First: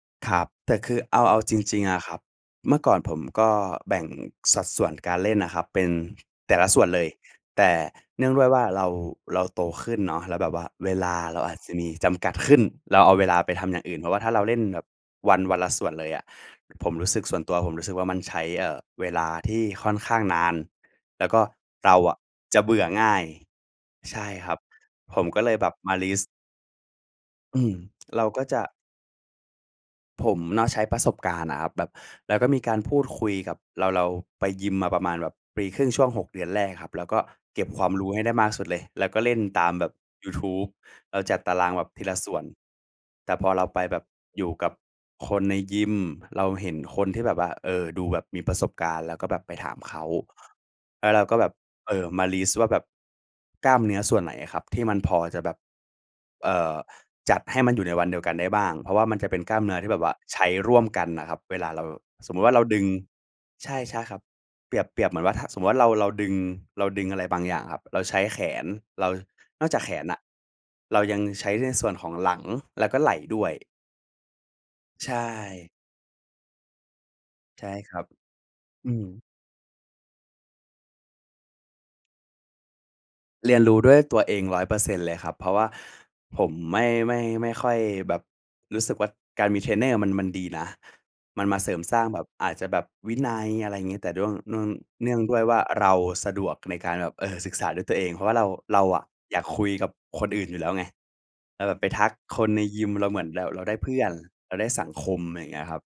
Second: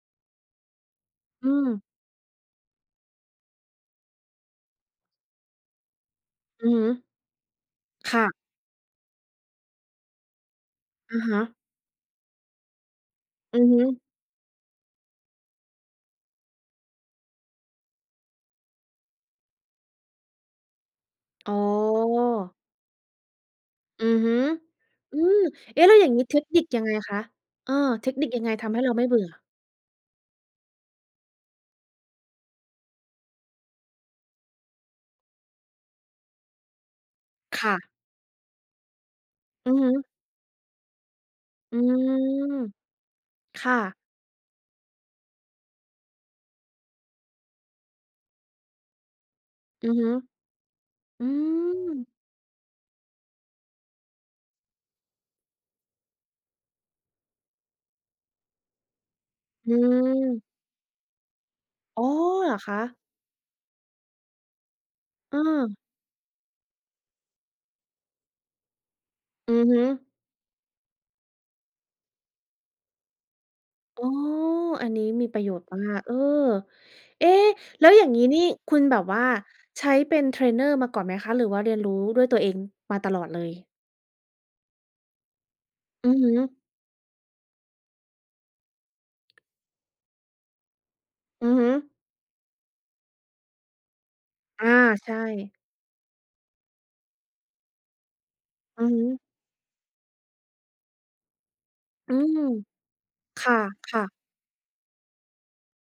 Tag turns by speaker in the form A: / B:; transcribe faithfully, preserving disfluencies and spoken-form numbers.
A: ครับ แต่คือเอา เอา
B: อื
A: จริ
B: ม
A: ง ๆ อะครับ เมื่อก่อนผมก็แบ่งสัดส่วนการเล่นอะครับ เป็นแต่ล
B: อื
A: ะ
B: อฮ
A: ส่วนเล
B: ึ
A: ย แต่
B: ค
A: เ
B: ่
A: นื่อ
B: ะ
A: งด้วยว่า เรา เราโตขึ้นเนาะ แล้วแบบว่าเวล
B: อ
A: า
B: ะฮ
A: เราอ
B: ะ
A: าจจะมีจำกัดขึ้น เราเอาเวลาไป
B: อื
A: ท
B: อ
A: ำ
B: ฮ
A: อย่างอ
B: ึ
A: ื่น เพราะว่าถ้าเราเล่นแบบวัน วันละส่วนเลยอะ ผมรู้สึก ส่วนตัวผมรู้สึกว่า มันใช้ เอ่อ เวลาที่ค่อนข้างนาน แล้วก็
B: อ๋
A: เราอะ
B: อ
A: จะเบื่อง่าย
B: อื
A: ใ
B: อ
A: ช
B: ฮ
A: ่
B: ึ
A: ครับ
B: อ
A: ผ
B: ื
A: ม
B: ม
A: ก็เลยแบบ
B: เอ๊ะ แ
A: ม
B: ล
A: า
B: ้วอย
A: ล
B: ่า
A: ิ
B: งงี
A: ส
B: ้
A: ต์
B: เทคนิคยังไงคะ?
A: อื
B: เออ
A: ม
B: เทค
A: เ
B: น
A: ร
B: ิ
A: า
B: คย
A: ก
B: ั
A: ็
B: งไง
A: จะ
B: ทำให้เราไม่เบื่อ?
A: ผมเนาะ ใช้ประสบการณ์อะครับ แบบเราก็มีการพูดคุยกับ เรา เราไปยิมมาประมาณแบบปีครึ่ง ช่วง หก เดือนแรกครับ เราก็เก
B: ค
A: ็บ
B: ่
A: ค
B: ะ
A: วามรู้ให้ได้มากสุดเลย แล้วก็เล่นตา
B: อื
A: ม
B: อ
A: แ
B: ฮ
A: บบ
B: ึ
A: ยูทูบ เราจัดตาราง
B: อื
A: แบบที
B: ม
A: ละส่วน แต่พอ
B: ค
A: เรา
B: ่
A: ไปแ
B: ะ
A: บบอยู่กับคนในยิม เราเห็นคนที่แบบว่า เออ ดูแบบมีประสบการณ์ แล้วก็แบบไปถาม
B: อื
A: เข
B: อฮ
A: า
B: ึ
A: แล้วเร
B: อ
A: า
B: ื
A: ก็แบบ เอ่อ
B: ม
A: มาลิสต์ว่าแบบกล้ามเนื้อส่วนไหนอะครับ ที่มันพอจะแบบ เอ่อ จัดให้มันอยู่ในวันเดียวกันได้บ้าง เพราะว่ามันจะเป็นกล้าม
B: อ
A: เนื้อที่แบบว่า ใช
B: ืม
A: ้ร่วมกันน่ะครับ เวลาเรา
B: อ๋อ
A: สมมุติว
B: เ
A: ่
B: หร
A: าเ
B: อ
A: รา
B: ค
A: ดึง
B: ะ?
A: ใช่ ๆ ครับ เปรียบ เปรียบเหมือนว่า ถ้าสมมติ
B: เออ
A: ว่า เรา เราดึง เราดึงอะไรบางอย่างครับ เราใช้แขน เรา
B: อื
A: น
B: อ
A: อก
B: ฮ
A: จา
B: ึ
A: กแขนอะ เรายังใช้ในส่วนของหลัง แล้วก็ไหล่ด้วย
B: อ๋อ อันนี้
A: ใช
B: มีประโยชน
A: ่
B: ์มาก เออ เอ๊ะ
A: ใช่
B: แล้
A: ค
B: ว
A: ร
B: อ
A: ั
B: ย่
A: บ
B: างงี้นี่ คุณ
A: อื
B: แบบ
A: อ
B: ว่าใช้เป็นเทรนเนอร์มาก่อนไหมคะ? หรือว่าเรียนรู้ด้วยตัวเองมาตลอดเล
A: เรียน
B: ย?
A: รู้ด้วยตัวเอง ร้อยเปอร์เซ็นต์ เลยครับ เพราะว่า
B: อือฮ
A: ผม
B: ึ
A: ไม่ ไม่ ไม่ค่อยแบบรู้สึกว่า การมีเทรนเนอร์มัน มันดีนะ มัน
B: อื
A: ม
B: อ
A: า
B: ฮ
A: เ
B: ึ
A: สริมสร้างแบบอาจจะแบบวินัย อะไรอย่างงี้ แต่เดื้อง เนื
B: อ
A: ่อ
B: า
A: ง
B: ใ
A: เน
B: ช
A: ื่องด้วยว
B: ่
A: ่าเราสะดวกในการแบบ เอ่อ ศึกษาด้วยตัวเอง เพราะว่าเรา เร
B: อ
A: า
B: ือ
A: อ
B: ฮ
A: ะ
B: ึ
A: อยากคุยกับคนอื่นอยู่แล้วไง เราแบบไปทั
B: อื
A: ก
B: ม
A: คนในยิม เราเหมือนแ
B: ค
A: บบเราได้เพื่
B: ่ะ
A: อ
B: ๆ
A: น เราได้สังคม ไรอย่างเงี้ยครับ